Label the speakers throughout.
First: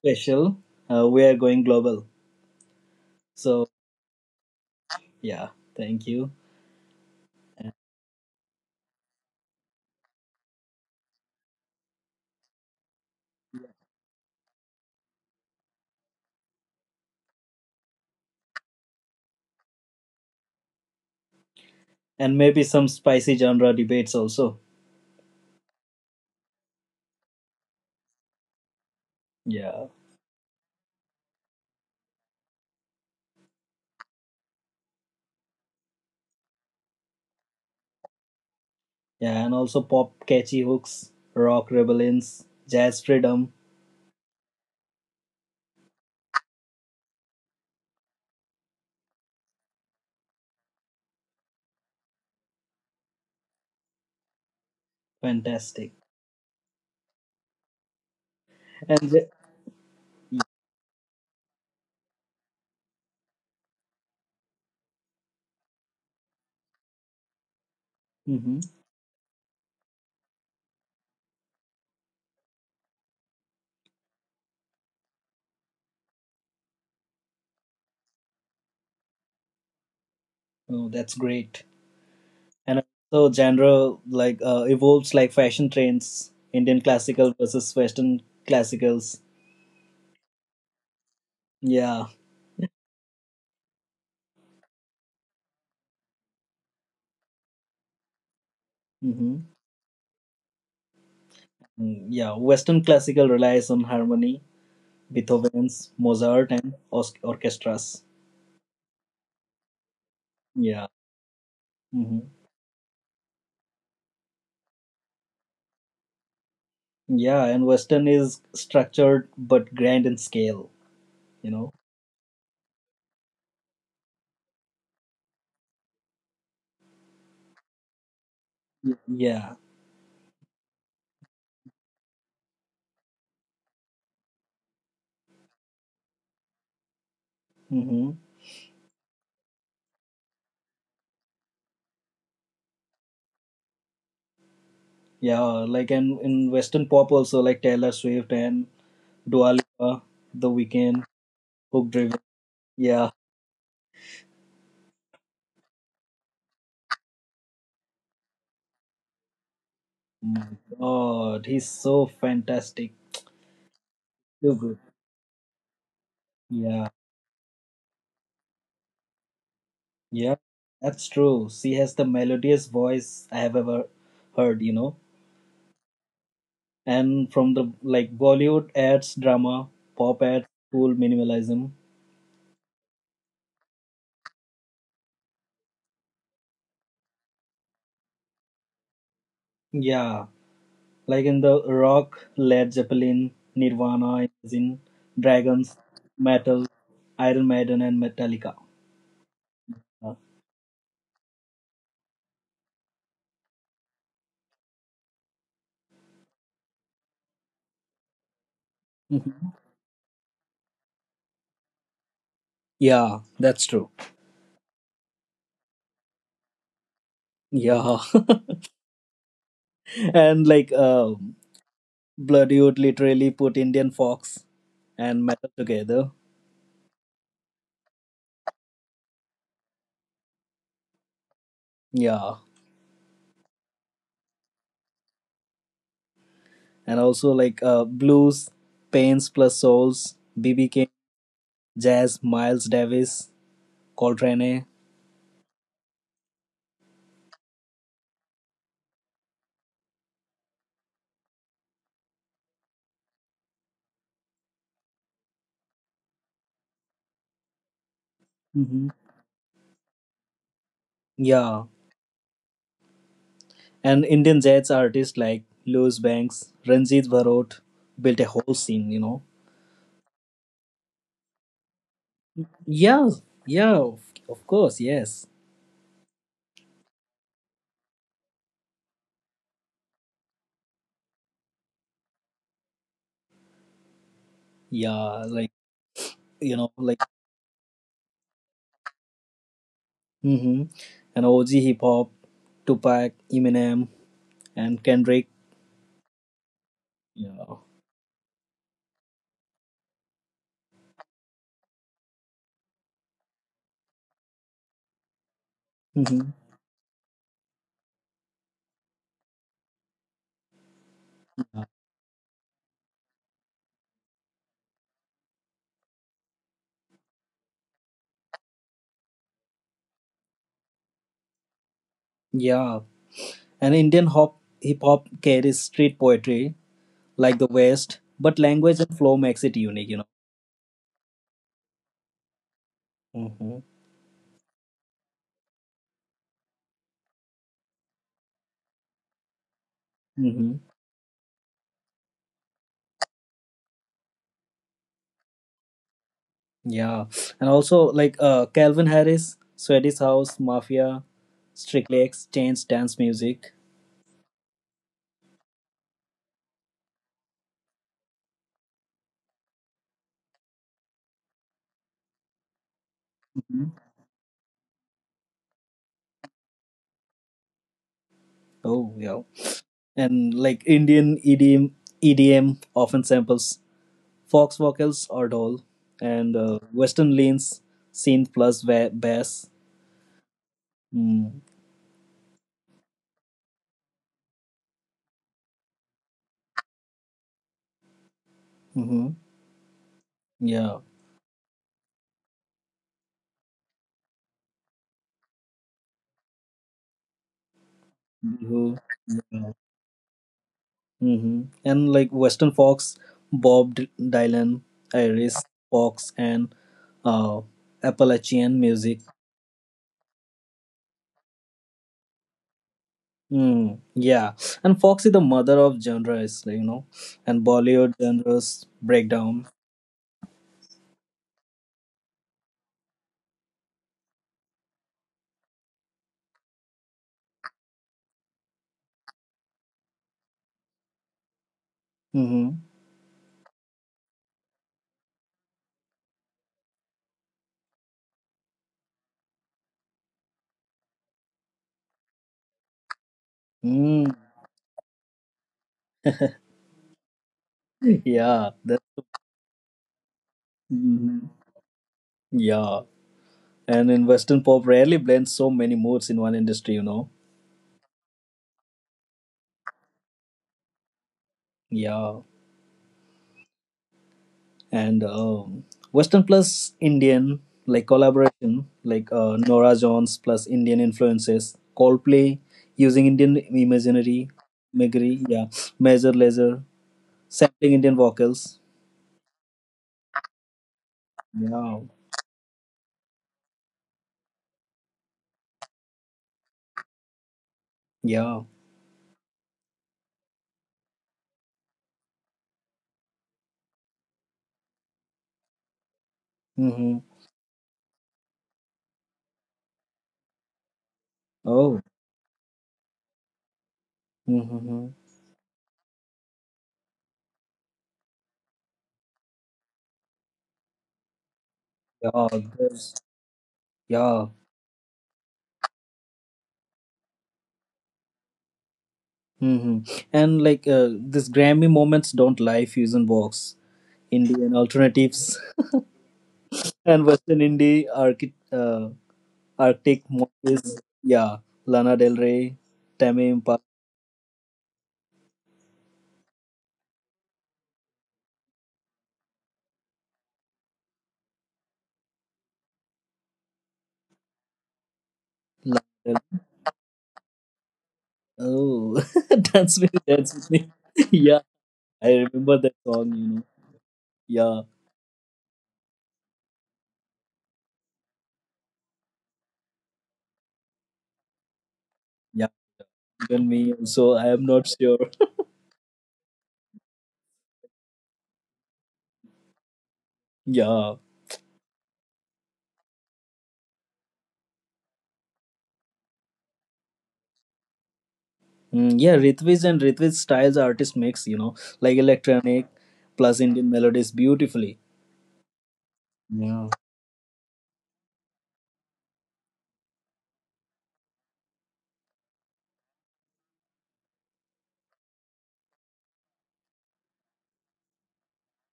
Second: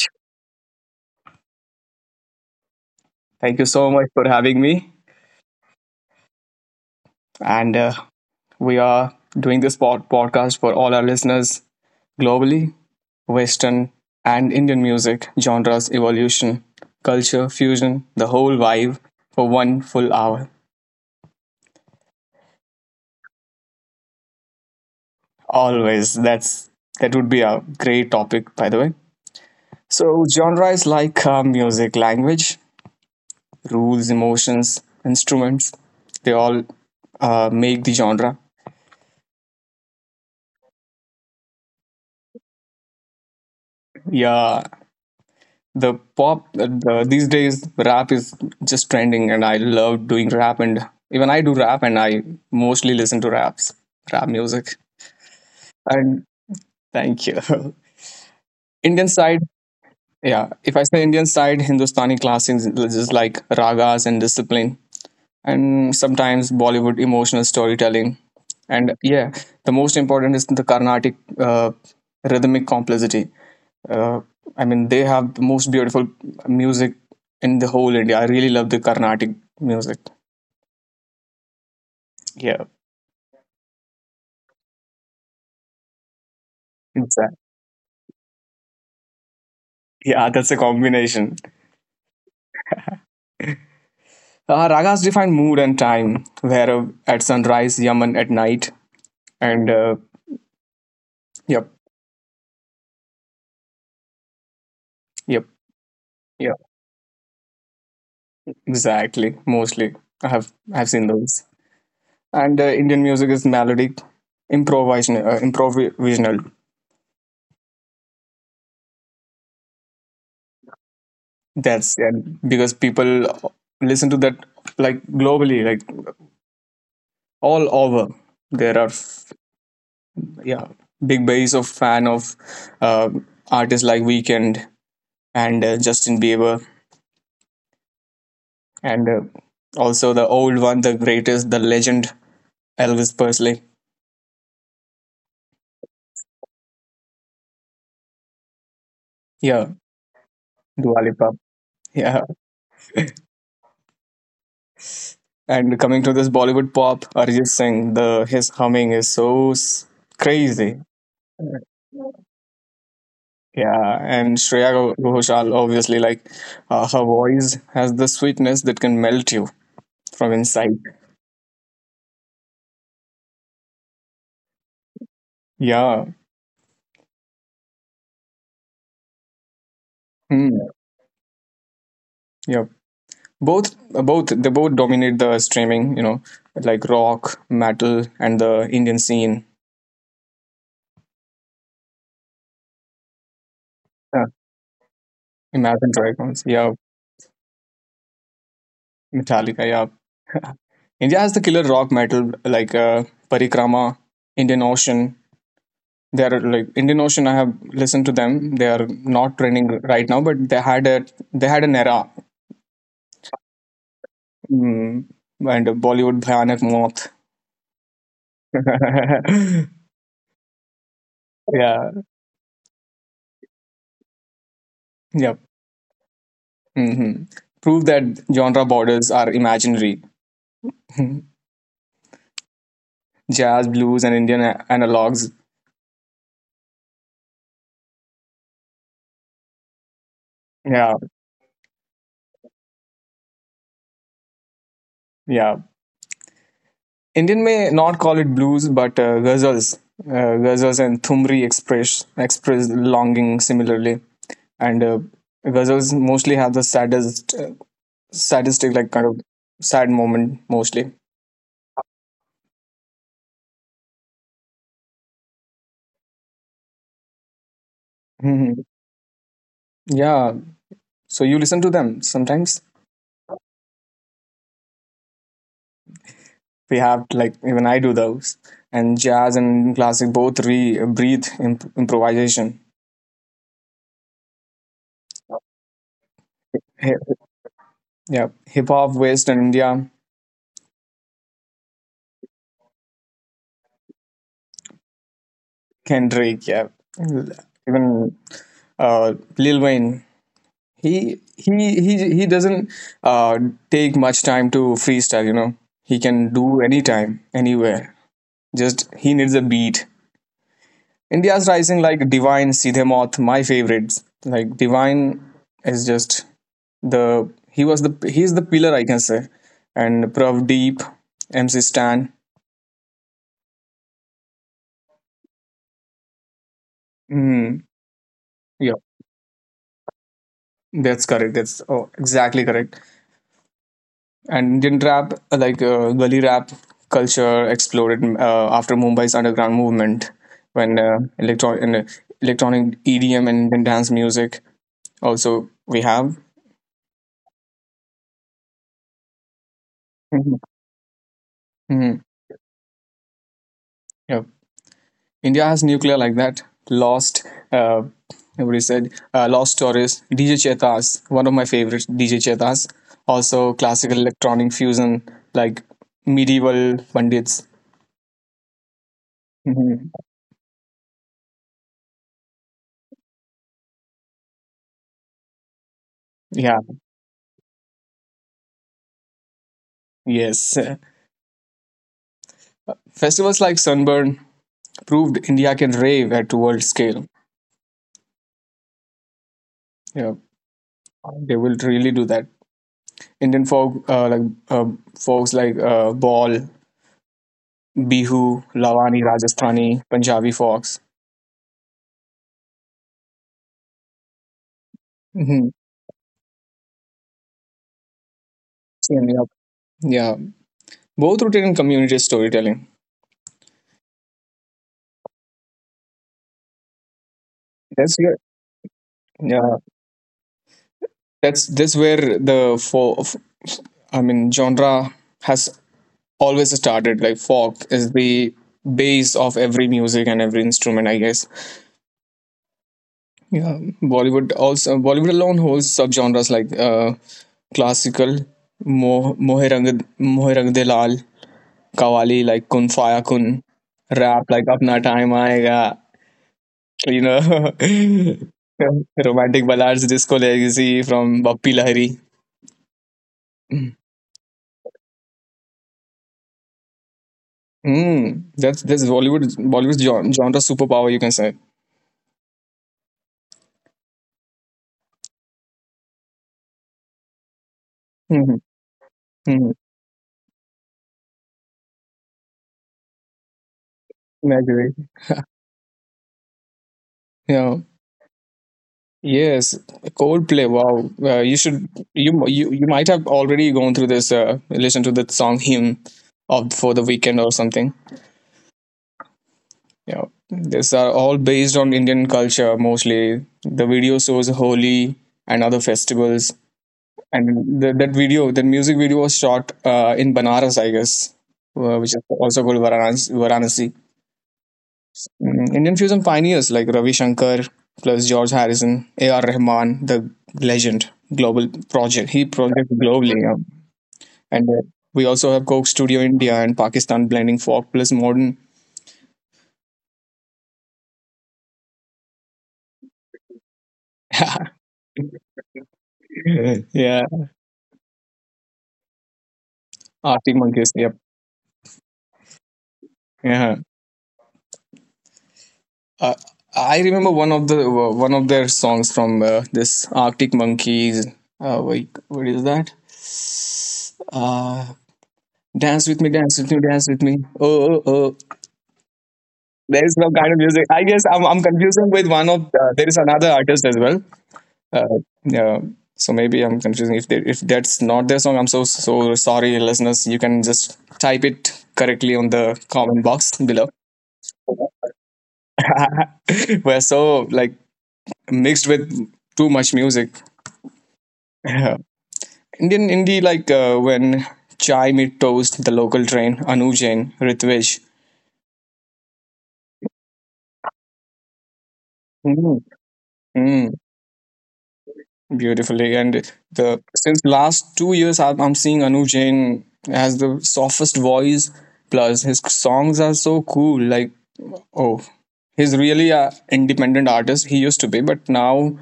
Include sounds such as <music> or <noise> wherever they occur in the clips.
Speaker 1: special. We are going global.
Speaker 2: Thank you
Speaker 1: So,
Speaker 2: so much for having me.
Speaker 1: yeah, thank you. And
Speaker 2: And we are doing this podcast for all our listeners globally, Western and Indian music, genres, evolution, culture, fusion, the whole vibe for one full hour.
Speaker 1: and maybe some spicy genre debates also.
Speaker 2: Always. That would be a great topic, by the way.
Speaker 1: Yeah.
Speaker 2: So, genre is like music, language, rules, emotions, instruments. They all make the genre.
Speaker 1: Yeah, and also pop catchy hooks, rock rebellions, jazz freedom.
Speaker 2: Yeah, these days rap is just trending, and I love doing rap, and even I do rap, and I mostly listen to rap music.
Speaker 1: Fantastic.
Speaker 2: And thank you. <laughs>
Speaker 1: And
Speaker 2: Indian
Speaker 1: the-
Speaker 2: side. Yeah, if I say Indian side, Hindustani classics, just like ragas and discipline, and sometimes Bollywood emotional storytelling.
Speaker 1: Mhm.
Speaker 2: And yeah, the most important is the Carnatic rhythmic complexity. Uh, I mean, they have the most beautiful music in the whole India. I really love the Carnatic music.
Speaker 1: Oh, that's great.
Speaker 2: Yeah,
Speaker 1: And also, genre like evolves like fashion trends, Indian
Speaker 2: exactly.
Speaker 1: classical versus Western classicals.
Speaker 2: Yeah, that's a combination.
Speaker 1: Yeah.
Speaker 2: Ragas define mood and time. Where at sunrise, Yaman at night,
Speaker 1: Mm-hmm.
Speaker 2: and uh, yep,
Speaker 1: Mm, yeah, Western classical relies on harmony,
Speaker 2: yep,
Speaker 1: Beethoven's,
Speaker 2: yep,
Speaker 1: Mozart, and orchestras.
Speaker 2: exactly. Mostly, I've
Speaker 1: Yeah.
Speaker 2: seen those.
Speaker 1: Hmm.
Speaker 2: And Indian music is melodic, improvisational, improvisational.
Speaker 1: Yeah, and Western is structured but grand in scale, you know?
Speaker 2: That's, yeah, because people listen to that like globally, like all over. there are
Speaker 1: Y-
Speaker 2: f-
Speaker 1: Yeah.
Speaker 2: yeah, big base of fan of uh, artists like weekend and Justin Bieber,
Speaker 1: Hmm.
Speaker 2: and also the old one, the greatest, the legend, Elvis Presley.
Speaker 1: Yeah, like and in Western pop also, like Taylor Swift and Dua
Speaker 2: Yeah.
Speaker 1: Lipa, The
Speaker 2: Dua
Speaker 1: Weeknd,
Speaker 2: Lipa.
Speaker 1: Hook
Speaker 2: Yeah,
Speaker 1: Driven. Yeah.
Speaker 2: and coming to this Bollywood pop, Arjit Singh, the his humming is so
Speaker 1: My
Speaker 2: crazy.
Speaker 1: God, he's so fantastic.
Speaker 2: Yeah, and
Speaker 1: So
Speaker 2: Shreya
Speaker 1: good.
Speaker 2: Ghoshal, obviously, like
Speaker 1: Yeah.
Speaker 2: her voice has the sweetness that can melt you from
Speaker 1: Yeah,
Speaker 2: inside.
Speaker 1: that's true. She has the melodious voice I have ever heard, you know?
Speaker 2: Yeah.
Speaker 1: And from the like Bollywood adds drama, pop adds
Speaker 2: Hmm.
Speaker 1: cool minimalism.
Speaker 2: Yep. Both they both dominate the streaming, you know, like rock metal and the Indian scene.
Speaker 1: Yeah, like in the rock, Led Zeppelin,
Speaker 2: Yeah.
Speaker 1: Nirvana, Imagine, Dragons,
Speaker 2: Imagine Dragons, yeah.
Speaker 1: Metal, Iron Maiden, and Metallica.
Speaker 2: Metallica, yeah.
Speaker 1: <laughs> Uh,
Speaker 2: India has the killer rock metal, like Parikrama, Indian Ocean. They are like Indian Ocean. I have listened to them. They are not
Speaker 1: mhm.
Speaker 2: trending right now, but they had an era.
Speaker 1: Yeah, that's true.
Speaker 2: Mm, and Bollywood Bhayanak Moth.
Speaker 1: Yeah,
Speaker 2: <laughs>
Speaker 1: <laughs> and like
Speaker 2: Yeah.
Speaker 1: Bloody would literally put Indian fox and
Speaker 2: Yep.
Speaker 1: metal together.
Speaker 2: Hmm. Prove that genre borders are imaginary. <laughs>
Speaker 1: Yeah,
Speaker 2: Jazz, blues, and Indian analogs.
Speaker 1: and also like blues, Pains plus Souls, BB
Speaker 2: Yeah,
Speaker 1: King, Jazz, Miles Davis, Coltrane.
Speaker 2: yeah. Indian may not call it blues, but ghazals, ghazals and thumri express longing similarly. And ghazals mostly have the saddest, sadistic like
Speaker 1: Mm-hmm.
Speaker 2: kind of sad moment mostly.
Speaker 1: Yeah, and Indian jazz artists like Louis Banks, Ranjit Bharot built a whole
Speaker 2: Hmm.
Speaker 1: scene.
Speaker 2: Yeah. So you listen to them sometimes.
Speaker 1: Yeah, yeah, of course, yes.
Speaker 2: We have, like, even I do those, and jazz and classic both re breathe improvisation.
Speaker 1: Yeah, like, like,
Speaker 2: Hi- yeah, hip hop, West and India.
Speaker 1: mm-hmm. And OG hip hop, Tupac, Eminem, and Kendrick.
Speaker 2: Kendrick, yeah,
Speaker 1: Yeah.
Speaker 2: even Lil Wayne. He he he doesn't uh, take much time to freestyle. You know, he can
Speaker 1: Mm-hmm.
Speaker 2: do anytime, anywhere. Just he needs a beat. India's rising, like Divine, Sidhe Moth, my favorites. Like Divine is just the he was the he's the pillar, I can say, and Prav Deep, MC Stan.
Speaker 1: Yeah, and Indian hop hip hop carries street poetry like the
Speaker 2: Mm,
Speaker 1: West, but
Speaker 2: yeah,
Speaker 1: language and flow makes it unique.
Speaker 2: that's correct. That's, oh, exactly correct.
Speaker 1: Mm-hmm.
Speaker 2: And Indian rap, like gully rap culture exploded, after Mumbai's underground movement
Speaker 1: Mm-hmm.
Speaker 2: when electronic EDM and dance music also we have.
Speaker 1: Yeah, and also like Calvin Harris, Swedish
Speaker 2: Mhm.
Speaker 1: House Mafia,
Speaker 2: Mhm.
Speaker 1: Strictly Exchange Dance Music.
Speaker 2: Yeah. India has nuclear like that. Lost, uh, Lost Stories, DJ Chetas, one of my favorites, DJ Chetas. Also,
Speaker 1: Mhm.
Speaker 2: classical electronic fusion like medieval bandits.
Speaker 1: Oh yeah,
Speaker 2: Mhm.
Speaker 1: and like Indian EDM, EDM often samples fox vocals or dole, and
Speaker 2: Yeah,
Speaker 1: Western leans, synth plus bass.
Speaker 2: yes.
Speaker 1: Mm.
Speaker 2: Festivals like Sunburn proved India can rave at world scale.
Speaker 1: Mm-hmm.
Speaker 2: Yeah,
Speaker 1: Yeah.
Speaker 2: they will really do that. Indian folk, like uh, folks like Ball, Bihu,
Speaker 1: Bihu.
Speaker 2: Lavani,
Speaker 1: Yeah.
Speaker 2: Rajasthani, Punjabi folks.
Speaker 1: Mm-hmm. And like Western Fox, Bob Dylan,
Speaker 2: Mm-hmm.
Speaker 1: Iris Fox, and uh, Appalachian music.
Speaker 2: Yeah, yeah, both rooted in community storytelling.
Speaker 1: Mm, yeah, and Fox is the mother of genres, and
Speaker 2: That's
Speaker 1: Bollywood
Speaker 2: yeah,
Speaker 1: genres breakdown.
Speaker 2: yeah. That's where the folk, I mean, genre has always started. Like folk is the base of every music and every instrument, I guess.
Speaker 1: Mm-hmm.
Speaker 2: Yeah, Bollywood alone holds subgenres like classical, mohe rang, mohe rang de laal, kawali like kun faya kun,
Speaker 1: Mm,
Speaker 2: rap like apna time aayega. So, you know,
Speaker 1: yeah, that,
Speaker 2: <laughs> romantic ballads, disco legacy from
Speaker 1: mhm.
Speaker 2: Bappi Lahiri.
Speaker 1: Yeah, and in Western pop, rarely blends so many moods in one industry.
Speaker 2: Mm, that's Bollywood genre superpower, you can say.
Speaker 1: Yeah, and Western plus Indian like
Speaker 2: Mm-hmm.
Speaker 1: collaboration, like
Speaker 2: Mm-hmm.
Speaker 1: Nora Jones plus Indian influences, Coldplay using Indian
Speaker 2: I
Speaker 1: imaginary,
Speaker 2: agree.
Speaker 1: imagery, yeah, Major Lazer
Speaker 2: Yeah.
Speaker 1: sampling Indian vocals.
Speaker 2: Yes, Coldplay. Wow,
Speaker 1: Yeah.
Speaker 2: you might have already gone through this. Listen to the song "Hymn" of for the weekend or something.
Speaker 1: Yeah.
Speaker 2: Yeah, these are all based on Indian culture mostly. The video shows Holi and other festivals,
Speaker 1: Mm-hmm.
Speaker 2: and that video, that music video was shot in Banaras, I guess,
Speaker 1: Oh.
Speaker 2: which is also called Varanasi. Varanasi.
Speaker 1: Mm-hmm.
Speaker 2: Mm, Indian fusion pioneers like Ravi Shankar plus George Harrison, A.R. Rahman, the legend, global project. He
Speaker 1: Yeah.
Speaker 2: project
Speaker 1: There's,
Speaker 2: globally, you know.
Speaker 1: yeah.
Speaker 2: And we also have Coke Studio India and Pakistan blending folk plus modern.
Speaker 1: Mm-hmm. And like this Grammy moments don't lie. Fusion box,
Speaker 2: <laughs>
Speaker 1: Indian alternatives, <laughs>
Speaker 2: Yeah,
Speaker 1: and Western indie Arctic
Speaker 2: Arctic
Speaker 1: monkeys.
Speaker 2: Monkeys. Yep.
Speaker 1: Yeah. Lana Del Rey, Tame
Speaker 2: Yeah.
Speaker 1: Impala.
Speaker 2: Uh, I remember one of the one of their songs from this Arctic Monkeys. Wait, what is that? Uh, dance
Speaker 1: Lana
Speaker 2: with me,
Speaker 1: Del
Speaker 2: dance with me, dance with me. Oh, oh, oh.
Speaker 1: Oh, <laughs>
Speaker 2: There
Speaker 1: dance
Speaker 2: is
Speaker 1: with me,
Speaker 2: no kind of
Speaker 1: dance with
Speaker 2: music.
Speaker 1: me.
Speaker 2: I guess
Speaker 1: <laughs>
Speaker 2: I'm
Speaker 1: Yeah,
Speaker 2: confusing with
Speaker 1: I
Speaker 2: one of
Speaker 1: remember that
Speaker 2: there is
Speaker 1: song.
Speaker 2: another
Speaker 1: You know.
Speaker 2: artist as well.
Speaker 1: Yeah.
Speaker 2: Uh, yeah, so maybe I'm confusing if if that's not their song. I'm so so sorry, listeners. You can just type it correctly on
Speaker 1: Yeah.
Speaker 2: the comment box
Speaker 1: Even
Speaker 2: below.
Speaker 1: me. So I am
Speaker 2: <laughs>
Speaker 1: not sure. <laughs>
Speaker 2: We're so like mixed with too much music.
Speaker 1: Yeah.
Speaker 2: Yeah. Indian indie like when Chai Meet Toast, The Local Train, Anu Jain, Ritwij.
Speaker 1: Mm, yeah, Ritwik and Ritwik styles artist mix, like
Speaker 2: Mm.
Speaker 1: electronic plus
Speaker 2: Mm.
Speaker 1: Indian melodies beautifully.
Speaker 2: Beautifully. And
Speaker 1: Yeah.
Speaker 2: the since last 2 years, I'm seeing Anu Jain has the softest voice. Plus, his songs are so cool. Like, oh, he's really a independent artist. He used to be, but now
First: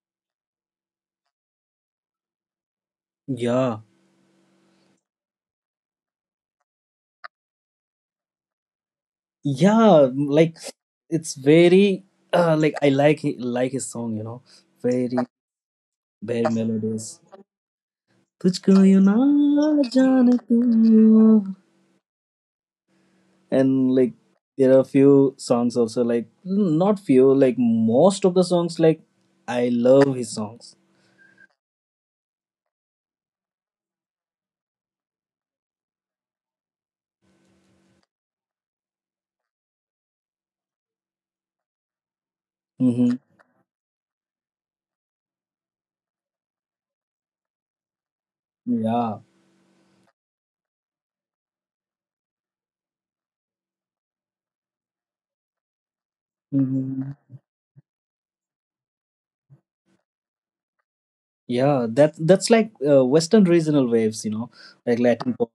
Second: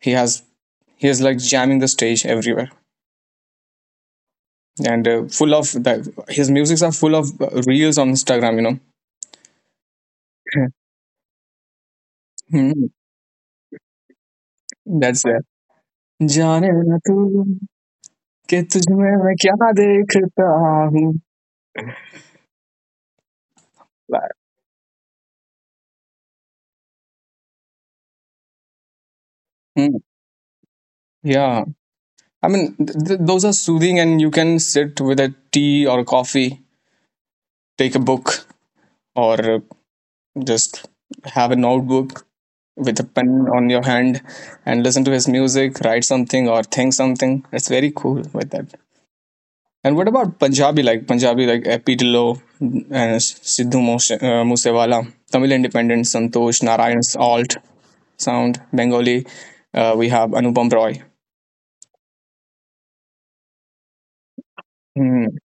Speaker 2: he has he is like jamming the stage everywhere,
Speaker 1: Yeah,
Speaker 2: and his musics are full of reels on Instagram. You know,
Speaker 1: yeah, like it's very
Speaker 2: <laughs>
Speaker 1: like
Speaker 2: Hmm,
Speaker 1: I like like his song, very
Speaker 2: that's it.
Speaker 1: very
Speaker 2: जाने ना तू
Speaker 1: melodies.
Speaker 2: कि
Speaker 1: तुझको
Speaker 2: तुझ
Speaker 1: you
Speaker 2: में
Speaker 1: ना
Speaker 2: मैं क्या
Speaker 1: जाने
Speaker 2: देखता
Speaker 1: तू
Speaker 2: हूँ.
Speaker 1: and like there are few songs also like not few like most of the songs like I
Speaker 2: Hmm,
Speaker 1: love his songs.
Speaker 2: yeah, I mean, those are soothing, and you can sit with a tea or a coffee, take a book, or just have a notebook with a
Speaker 1: Mm-hmm.
Speaker 2: pen on your hand and listen to his music, write something, or think something. It's very cool with that.
Speaker 1: Yeah.
Speaker 2: And what about Punjabi? Like Punjabi, like Epitilo and Musewala, Tamil Independent, Santosh Narayan's
Speaker 1: Mm-hmm.
Speaker 2: Alt Sound, Bengali. We have Anupam Roy.
Speaker 1: Yeah, that's like Western regional waves, like Latin
Speaker 2: Hmm,
Speaker 1: pop,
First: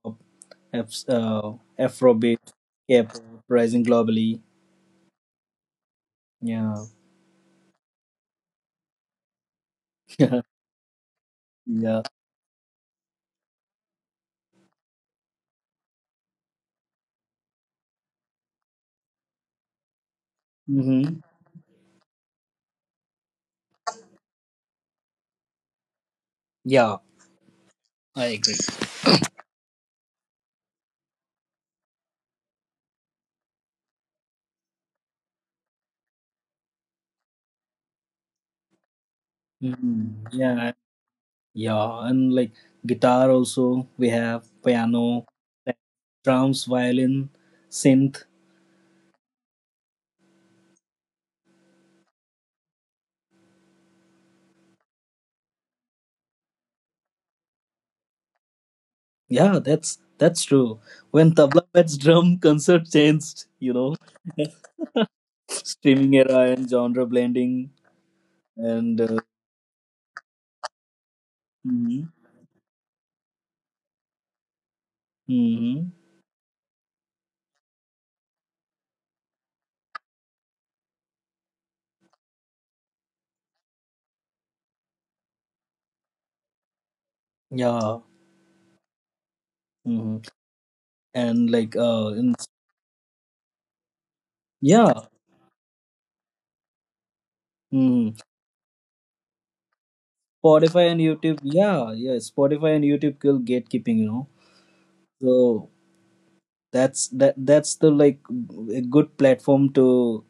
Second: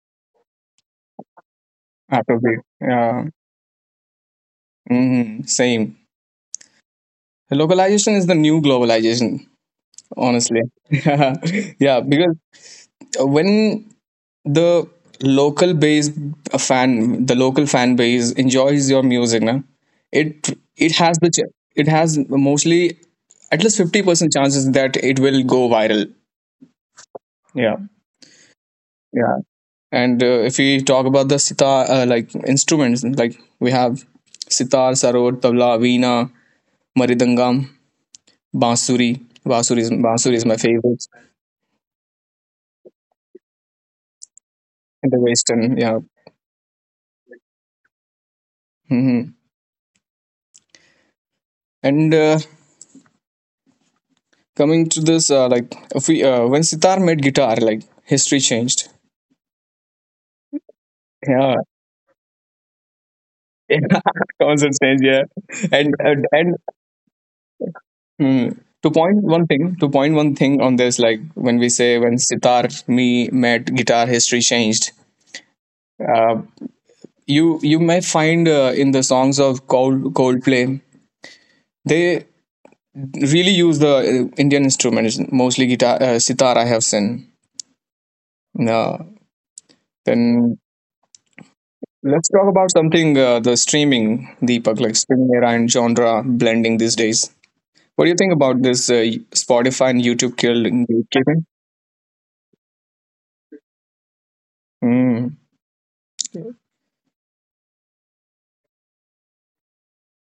Speaker 1: F, uh, Afrobeat,
Speaker 2: Afrobeat.
Speaker 1: K-pop,
Speaker 2: Yeah.
Speaker 1: rising globally.
Speaker 2: Hmm. Same.
Speaker 1: Yeah,
Speaker 2: Localization is the new globalization,
Speaker 1: <laughs> yeah,
Speaker 2: honestly. <laughs> Yeah,
Speaker 1: yeah.
Speaker 2: because when the local base the local fan base enjoys your music, na, it has
Speaker 1: Mm-hmm.
Speaker 2: it has mostly at least 50% chances that it will go viral.
Speaker 1: Yeah.
Speaker 2: Yeah,
Speaker 1: I agree.
Speaker 2: yeah. And if we talk about the sitar, like instruments, like we have sitar, sarod, tabla, veena, maridangam, bansuri.
Speaker 1: Hmm.
Speaker 2: Bansuri is my
Speaker 1: Yeah,
Speaker 2: favorite.
Speaker 1: yeah, and like guitar also. We have
Speaker 2: In the
Speaker 1: piano,
Speaker 2: western,
Speaker 1: like
Speaker 2: yeah.
Speaker 1: drums, violin, synth.
Speaker 2: Hmm. And coming to this like if we when sitar made guitar, like history changed.
Speaker 1: Yeah, that's true. When
Speaker 2: Yeah.
Speaker 1: tabla mets drum, <laughs> concert changed.
Speaker 2: <laughs> Yeah, concert changed,
Speaker 1: <laughs>
Speaker 2: yeah.
Speaker 1: Streaming era
Speaker 2: And,
Speaker 1: and genre blending
Speaker 2: mm,
Speaker 1: and.
Speaker 2: to point one thing on this, like when we say
Speaker 1: Hmm,
Speaker 2: when sitar me met guitar, history changed,
Speaker 1: hmm.
Speaker 2: you may find in the songs of Coldplay, they really use the Indian instruments, mostly guitar, sitar, I have seen.
Speaker 1: Yeah.
Speaker 2: No.
Speaker 1: Hmm.
Speaker 2: Then.
Speaker 1: And like
Speaker 2: Let's talk about something the streaming, Deepak, like
Speaker 1: yeah.
Speaker 2: streaming era and genre blending these days. What do you
Speaker 1: Hmm.
Speaker 2: think about this Spotify and YouTube killed in
Speaker 1: Spotify and YouTube.
Speaker 2: gatekeeping?
Speaker 1: Yeah, yeah. Spotify and YouTube kill gatekeeping.
Speaker 2: Mm.
Speaker 1: So that's the like a good platform to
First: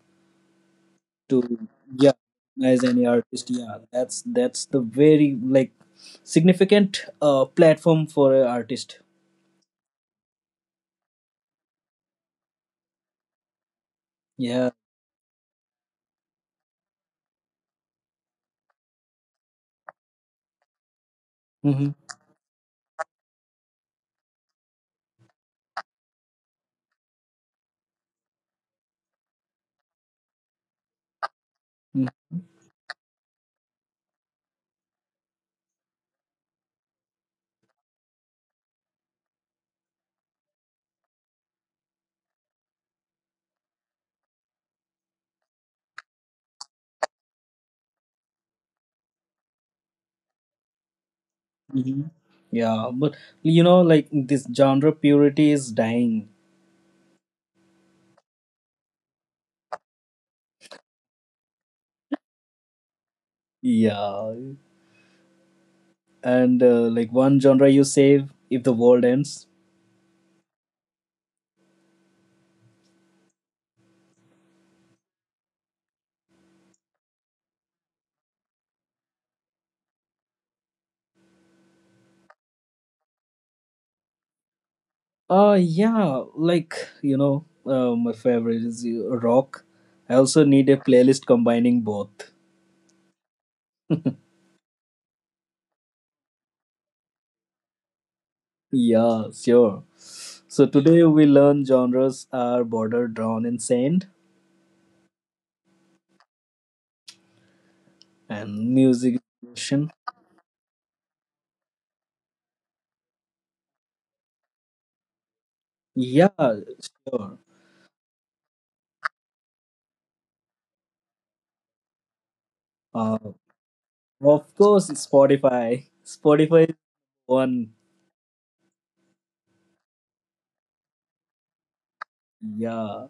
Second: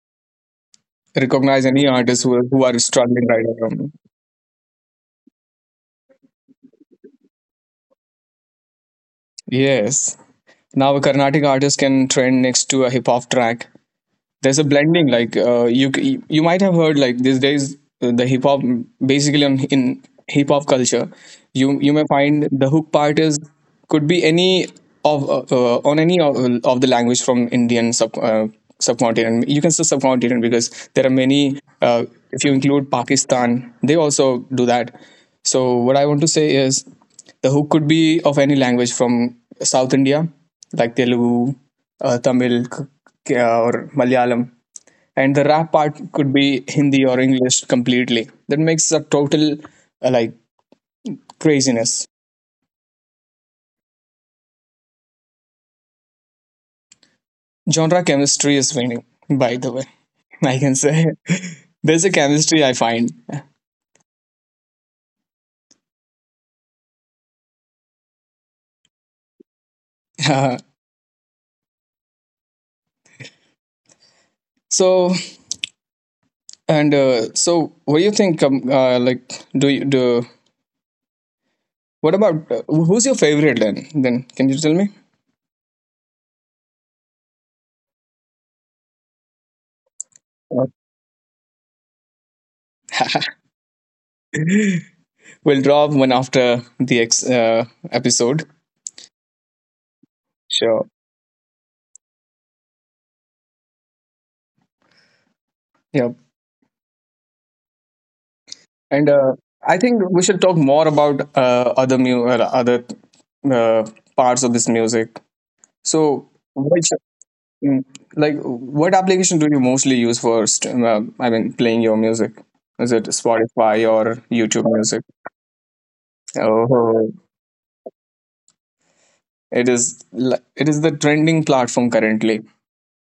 Speaker 1: to
Speaker 2: Recognize any
Speaker 1: yeah
Speaker 2: artists who are
Speaker 1: recognize any
Speaker 2: struggling right
Speaker 1: artist. Yeah.
Speaker 2: now.
Speaker 1: That's the very like significant platform for an artist.
Speaker 2: Yes. Now a Carnatic artist can trend next to a hip hop track. There's a
Speaker 1: Yeah.
Speaker 2: blending, like you you might have heard, like these days the hip hop basically in hip hop culture, you
Speaker 1: Mm-hmm.
Speaker 2: you may find the hook part is could be any of on any of the language from Indian subcontinent, you can say subcontinent, because there are many. If you include Pakistan, they also do that. So what I want to say is the hook could be of any language from South India, like Telugu, Tamil, or Malayalam. And the rap part could be Hindi or English completely. That makes a total like craziness.
Speaker 1: Mm-hmm. Yeah, but like this genre purity is dying.
Speaker 2: Genre chemistry is winning, by the way. <laughs> I can say <laughs> there's a chemistry I find. <laughs>
Speaker 1: Yeah, and like one genre you save if the world ends.
Speaker 2: Uh, so and so, what do you think? Like, do you do? What about who's your favorite then? Then can you tell me?
Speaker 1: Yeah, like, my favorite is rock. I also need a playlist combining both.
Speaker 2: <laughs> We'll drop one after the ex episode.
Speaker 1: Yeah, sure. So
Speaker 2: Sure.
Speaker 1: today we learn genres are border drawn in sand
Speaker 2: Yep.
Speaker 1: and
Speaker 2: And
Speaker 1: music
Speaker 2: I
Speaker 1: generation.
Speaker 2: think we should talk more about other uh, parts of this music. So,
Speaker 1: Yeah,
Speaker 2: which,
Speaker 1: sure.
Speaker 2: mm, like what application do you mostly use for? I mean, playing your music. Is it
Speaker 1: uh,
Speaker 2: Spotify or
Speaker 1: of
Speaker 2: YouTube
Speaker 1: course,
Speaker 2: Music?
Speaker 1: Spotify is
Speaker 2: Oh,
Speaker 1: one.
Speaker 2: it is. It is the trending platform currently.
Speaker 1: Yeah,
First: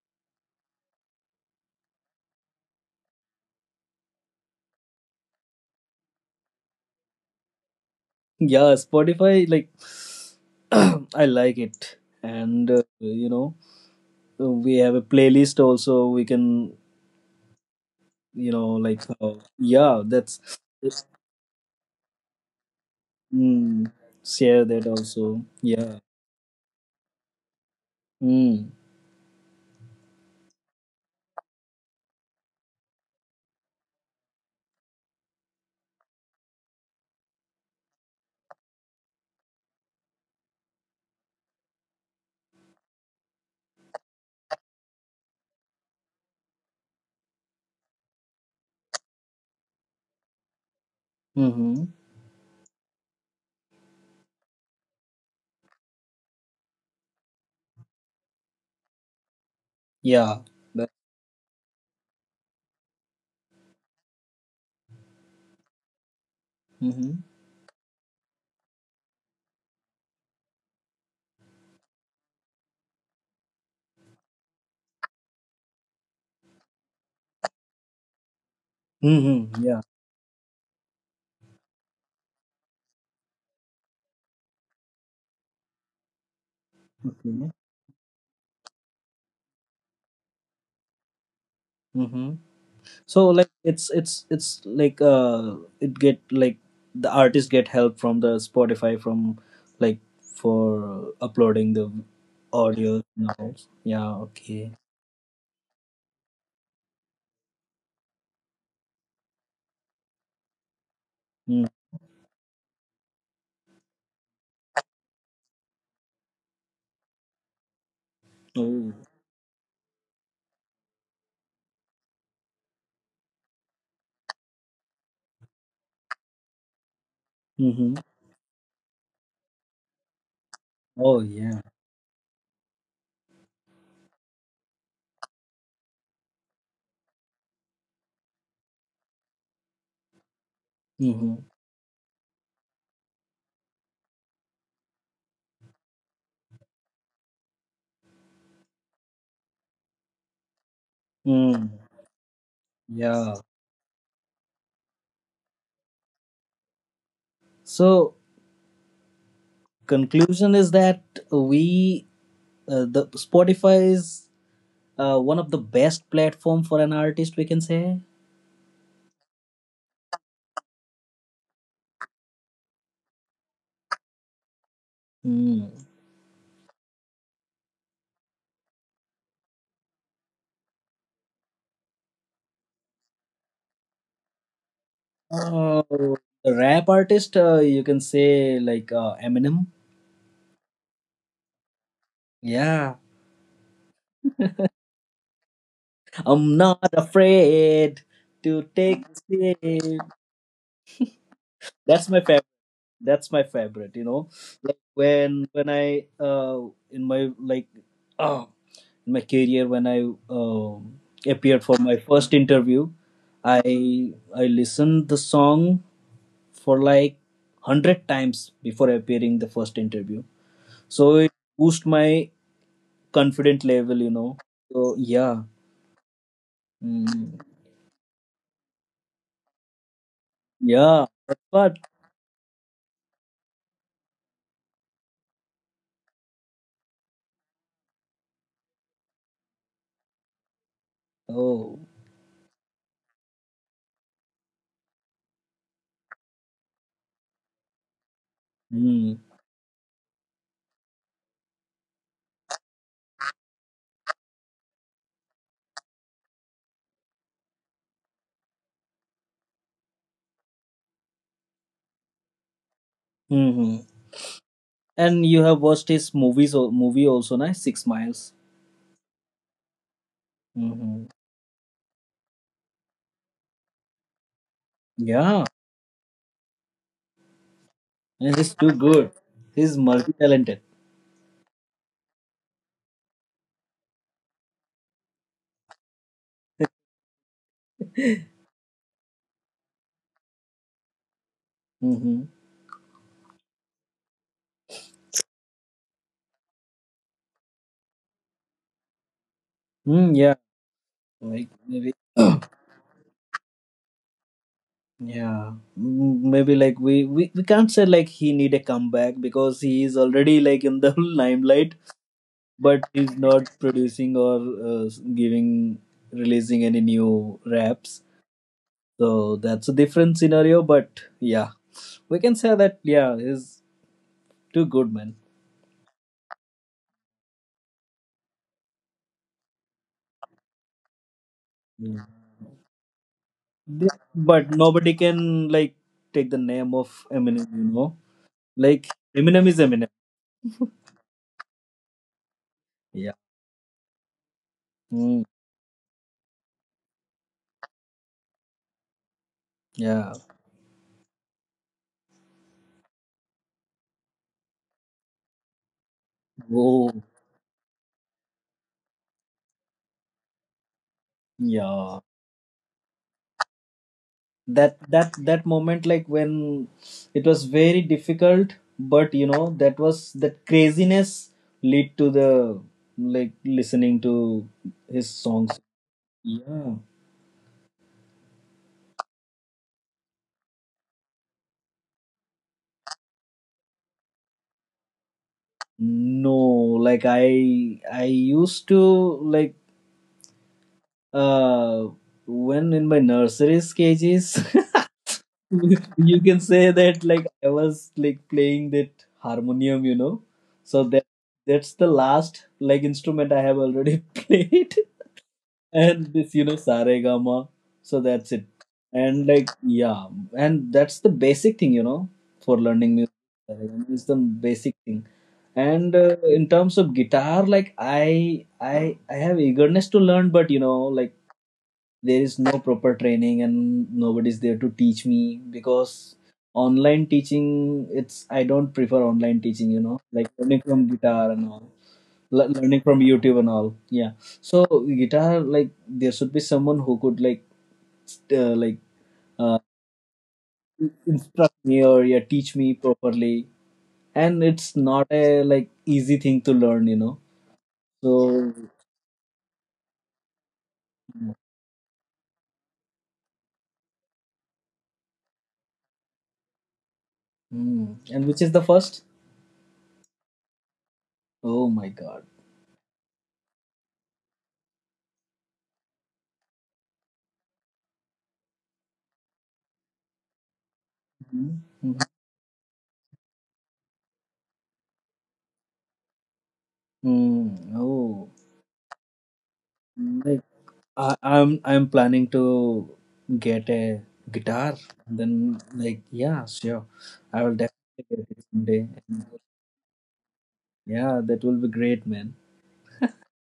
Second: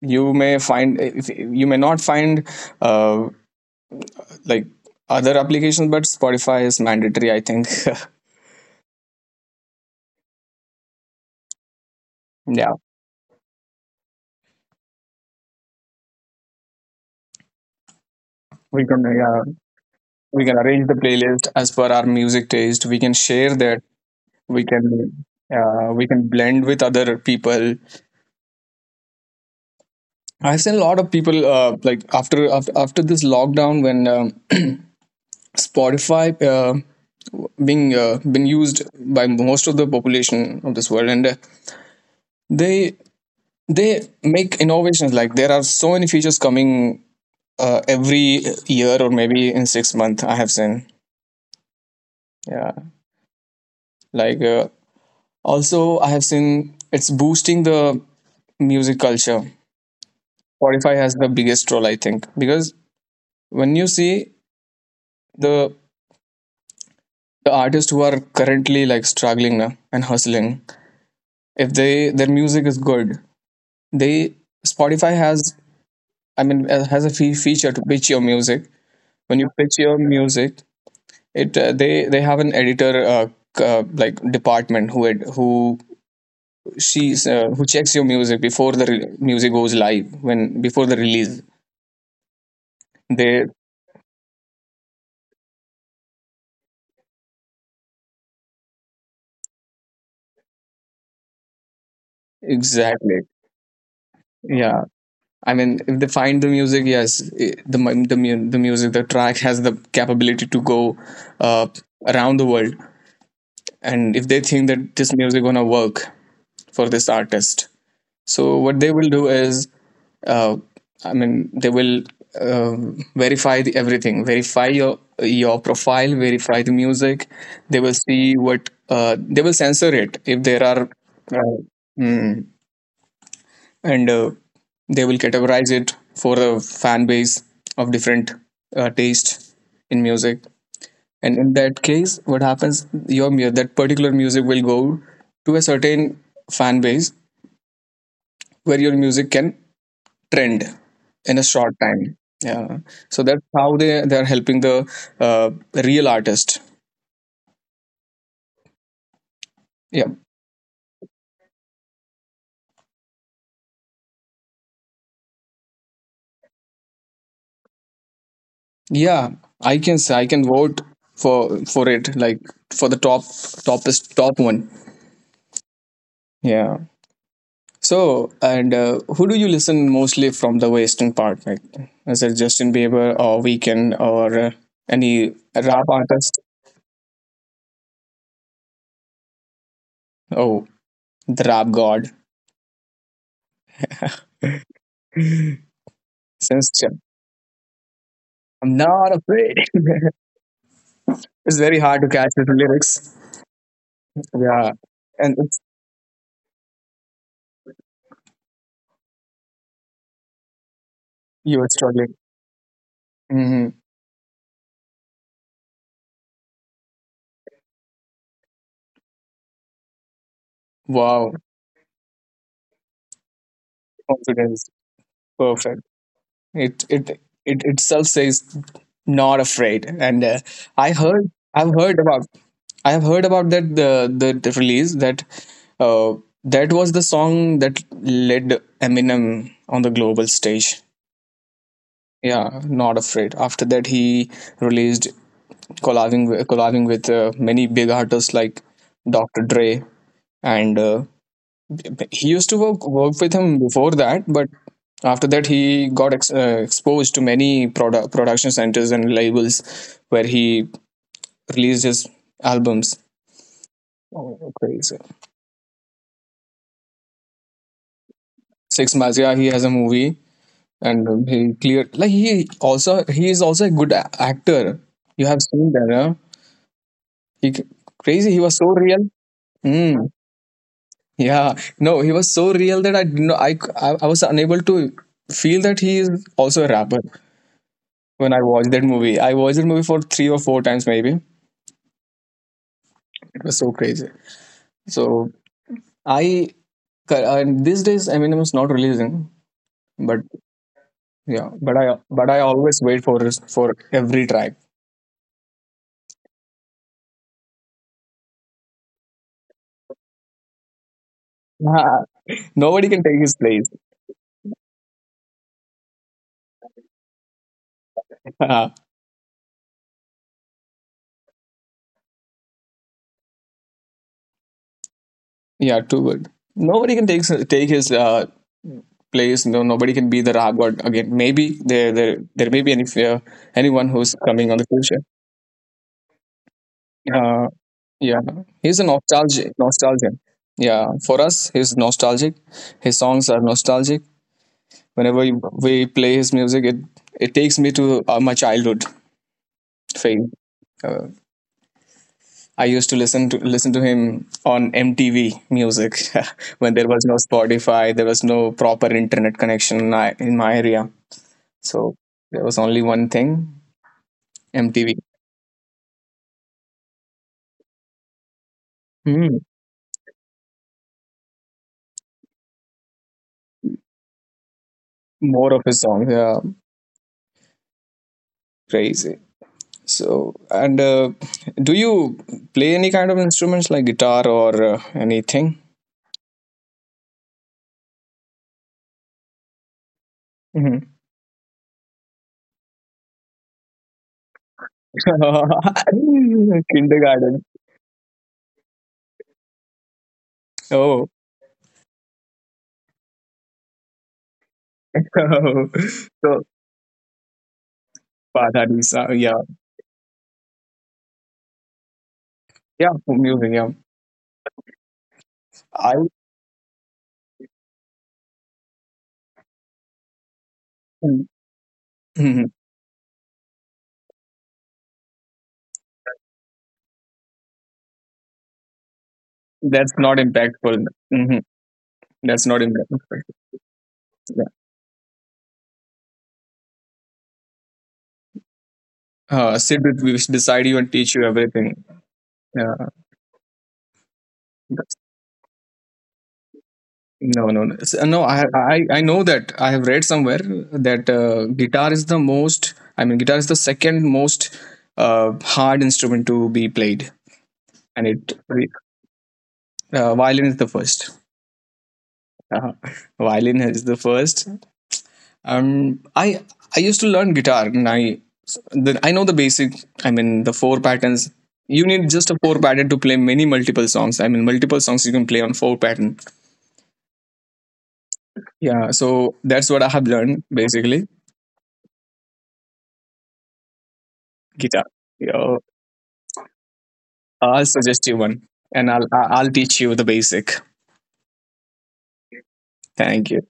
Speaker 2: You may find you may not find uh, like other applications, but Spotify is mandatory, I think.
Speaker 1: yeah. Spotify, like, <clears throat> I like it, and
Speaker 2: <laughs> Yeah,
Speaker 1: we have a playlist also. We can,
Speaker 2: we can.
Speaker 1: like,
Speaker 2: Yeah.
Speaker 1: yeah,
Speaker 2: We can
Speaker 1: that's,
Speaker 2: arrange the playlist as per our music taste. We can share that.
Speaker 1: mm,
Speaker 2: We
Speaker 1: share
Speaker 2: can
Speaker 1: that also. Yeah.
Speaker 2: we can blend with other people.
Speaker 1: Mm.
Speaker 2: I've seen a lot of people, like after this lockdown when Spotify uh, being been used by most of the population of this world, and they they make innovations. Like there are so many features coming every year or maybe in 6 months, I have seen.
Speaker 1: Mm-hmm.
Speaker 2: Yeah, like, also, I have seen it's boosting the music culture.
Speaker 1: Yeah, that,
Speaker 2: Spotify has the biggest role, I think, because when you see the
Speaker 1: mm-hmm.
Speaker 2: the artists who are currently like struggling now and hustling, if they their music is good, they— Spotify has, I mean has a feature to pitch your music. When you
Speaker 1: Mm-hmm.
Speaker 2: pitch
Speaker 1: Yeah,
Speaker 2: your music, it— they have an editor, like, department who who— she's
Speaker 1: okay.
Speaker 2: who checks your music before the music goes live, when— before the release.
Speaker 1: Mm-hmm. So,
Speaker 2: They—
Speaker 1: like, it's like it get, like, the artists get help from the Spotify, from, like, for uploading the audio
Speaker 2: exactly.
Speaker 1: and all. Yeah, okay.
Speaker 2: Yeah. I mean, if they find the music, yes, the track has the capability to go uh,
Speaker 1: Mm.
Speaker 2: around the world. And if they think that this music gonna work for this artist, so what they
Speaker 1: Oh.
Speaker 2: will do is, uh, I mean, they will uh, verify everything, verify your profile, verify the music. They will
Speaker 1: Mm-hmm.
Speaker 2: see what— they will censor it if there are.
Speaker 1: Oh
Speaker 2: Uh,
Speaker 1: yeah.
Speaker 2: mm, and they will categorize it for a fan base of different taste in music, and
Speaker 1: Mm-hmm.
Speaker 2: in that case, what happens— your that particular music will go to a certain fan base where your music can trend in a short
Speaker 1: Mm.
Speaker 2: time. Yeah, so
Speaker 1: Yeah,
Speaker 2: that's how they are helping the uh, real artist.
Speaker 1: so
Speaker 2: Yeah,
Speaker 1: conclusion is that we, the Spotify is one of the best platform for an artist, we can say.
Speaker 2: yeah, I can say, I can vote for— for it, like, for the top, top one.
Speaker 1: Mm.
Speaker 2: Yeah. So, and who do you listen mostly from the western part? Like, is it Justin Bieber or Weekend, or any rap
Speaker 1: Oh,
Speaker 2: artist?
Speaker 1: the rap artist, you can say like Eminem.
Speaker 2: Oh, the rap god.
Speaker 1: Yeah, I'm
Speaker 2: Since
Speaker 1: not afraid to
Speaker 2: I'm
Speaker 1: take
Speaker 2: not
Speaker 1: a
Speaker 2: afraid.
Speaker 1: stand. <laughs>
Speaker 2: <laughs> It's very hard to
Speaker 1: That's my
Speaker 2: catch the
Speaker 1: favorite.
Speaker 2: lyrics.
Speaker 1: That's my favorite.
Speaker 2: Yeah,
Speaker 1: Like
Speaker 2: and
Speaker 1: when
Speaker 2: it's—
Speaker 1: when I in my like uh, in my career when I
Speaker 2: you
Speaker 1: appeared
Speaker 2: are
Speaker 1: for my
Speaker 2: struggling.
Speaker 1: first interview,
Speaker 2: Hmm.
Speaker 1: I I listened the song for like 100 times before appearing the first interview. So it
Speaker 2: Wow,
Speaker 1: boost my confident level.
Speaker 2: confidence,
Speaker 1: So yeah.
Speaker 2: perfect. It
Speaker 1: Mm,
Speaker 2: it itself says not afraid, and i
Speaker 1: yeah,
Speaker 2: heard i've
Speaker 1: but
Speaker 2: heard about I have heard about that— the release, that uh, that was the song that led Eminem on the global stage.
Speaker 1: oh.
Speaker 2: Yeah, not afraid. After that, he released, collabing with many big artists like
Speaker 1: Mm,
Speaker 2: Dr. Dre. And he used to work with him before that, but after that, he got exposed to many production centers and labels where he released his albums.
Speaker 1: hmm.
Speaker 2: Oh, crazy!
Speaker 1: And you have watched his movies, or movie also, nice. 6 miles.
Speaker 2: 6 months, yeah, he has a movie. And
Speaker 1: Hmm.
Speaker 2: he cleared. Like, he is also a good actor. You have
Speaker 1: Yeah.
Speaker 2: seen that, huh? He c- Crazy.
Speaker 1: And
Speaker 2: He
Speaker 1: he's
Speaker 2: was so
Speaker 1: too
Speaker 2: real.
Speaker 1: good. He's
Speaker 2: Mm,
Speaker 1: multi-talented.
Speaker 2: yeah, no, he was so real that I did not— I, c- I was unable to feel that he is also a rapper when I watched that movie. I watched that movie for three or four times, maybe.
Speaker 1: Mm-hmm.
Speaker 2: It was so crazy. So I— and these days, Eminem is not releasing,
Speaker 1: Mm,
Speaker 2: but
Speaker 1: yeah, like
Speaker 2: yeah, but
Speaker 1: maybe <clears throat>
Speaker 2: I always wait for his— for every track.
Speaker 1: yeah. Mm, maybe like we can't say like he need a comeback because he is already like in the <laughs> limelight,
Speaker 2: Ah, <laughs>
Speaker 1: but
Speaker 2: nobody can
Speaker 1: he's
Speaker 2: take his
Speaker 1: not
Speaker 2: place. <laughs>
Speaker 1: producing or uh, giving releasing any new raps,
Speaker 2: Ah,
Speaker 1: so that's a different scenario. But yeah, we can say that yeah is too good, man.
Speaker 2: yeah, too good. Nobody can take his place. No, nobody can be the Rag God again. Maybe
Speaker 1: Yeah.
Speaker 2: there may be any anyone
Speaker 1: This-
Speaker 2: who's
Speaker 1: but
Speaker 2: coming on the
Speaker 1: nobody
Speaker 2: future.
Speaker 1: can like take the name of Eminem,
Speaker 2: Uh, yeah, he's a
Speaker 1: like Eminem is Eminem.
Speaker 2: nostalgian. Yeah, for us, he's nostalgic. His
Speaker 1: Yeah.
Speaker 2: songs are nostalgic. Whenever
Speaker 1: Mm,
Speaker 2: we play his music, it— it takes me to my childhood
Speaker 1: yeah.
Speaker 2: phase. Uh, I used to listen to him on MTV music <laughs> when
Speaker 1: Oh
Speaker 2: there was no Spotify, there was no proper internet connection in in my area. So
Speaker 1: yeah,
Speaker 2: there was only one thing,
Speaker 1: that
Speaker 2: MTV.
Speaker 1: that that moment like when it was very difficult, but you
Speaker 2: Mm.
Speaker 1: know that was that craziness lead to the, like, listening to his
Speaker 2: More
Speaker 1: songs.
Speaker 2: of his songs, yeah,
Speaker 1: Yeah.
Speaker 2: crazy. So, and do you play any kind of instruments like guitar or anything?
Speaker 1: No, like I used to, like,
Speaker 2: Mhm.
Speaker 1: uh, when in my nursery cages, <laughs> you can
Speaker 2: <laughs>
Speaker 1: say that like
Speaker 2: Kindergarten.
Speaker 1: I was like playing that harmonium. So that
Speaker 2: Oh,
Speaker 1: that's the last like instrument I have already <laughs> played,
Speaker 2: <laughs>
Speaker 1: and this,
Speaker 2: so
Speaker 1: saregama. So that's it,
Speaker 2: Father Isa,
Speaker 1: and
Speaker 2: yeah,
Speaker 1: like yeah, and that's the basic thing for
Speaker 2: yeah,
Speaker 1: learning music.
Speaker 2: for music, yeah.
Speaker 1: Saregama is the basic thing.
Speaker 2: I—
Speaker 1: And in terms of guitar, like I have eagerness to learn, but like there is
Speaker 2: mhm.
Speaker 1: no proper training and nobody's there to teach me because online teaching, it's I don't prefer online teaching,
Speaker 2: That's not
Speaker 1: like learning
Speaker 2: impactful.
Speaker 1: from guitar
Speaker 2: Hmm.
Speaker 1: and all,
Speaker 2: That's not
Speaker 1: learning from
Speaker 2: impactful.
Speaker 1: youtube and all. Yeah.
Speaker 2: Yeah.
Speaker 1: So guitar, like there should be someone who could like like uh,
Speaker 2: Sit with beside you and teach you
Speaker 1: instruct me,
Speaker 2: everything.
Speaker 1: or yeah, teach me
Speaker 2: Yeah.
Speaker 1: properly, and it's not a, like, easy thing to learn,
Speaker 2: No, no, no.
Speaker 1: so
Speaker 2: I know that I have read somewhere that guitar is the most— I mean, guitar is the second most hard instrument to be played,
Speaker 1: mm.
Speaker 2: and
Speaker 1: And
Speaker 2: it—
Speaker 1: which is the first?
Speaker 2: violin is the first.
Speaker 1: Oh my god.
Speaker 2: Uh, Violin is the first. Um, I I used to learn guitar, and I— I know the basic. I mean, the four patterns.
Speaker 1: Mm.
Speaker 2: You
Speaker 1: Mm.
Speaker 2: need just a four pattern to play many multiple songs. I mean, multiple songs you can play on four pattern.
Speaker 1: Mm. Oh.
Speaker 2: Yeah, so that's what I have learned
Speaker 1: Like
Speaker 2: basically,
Speaker 1: I'm planning to get a guitar.
Speaker 2: guitar. Yeah,
Speaker 1: Then like yeah, sure, I will
Speaker 2: I'll
Speaker 1: definitely
Speaker 2: suggest you
Speaker 1: get it
Speaker 2: one,
Speaker 1: someday.
Speaker 2: and I'll
Speaker 1: And
Speaker 2: I'll teach you the basic.
Speaker 1: yeah, that will be great, man.
Speaker 2: Thank you.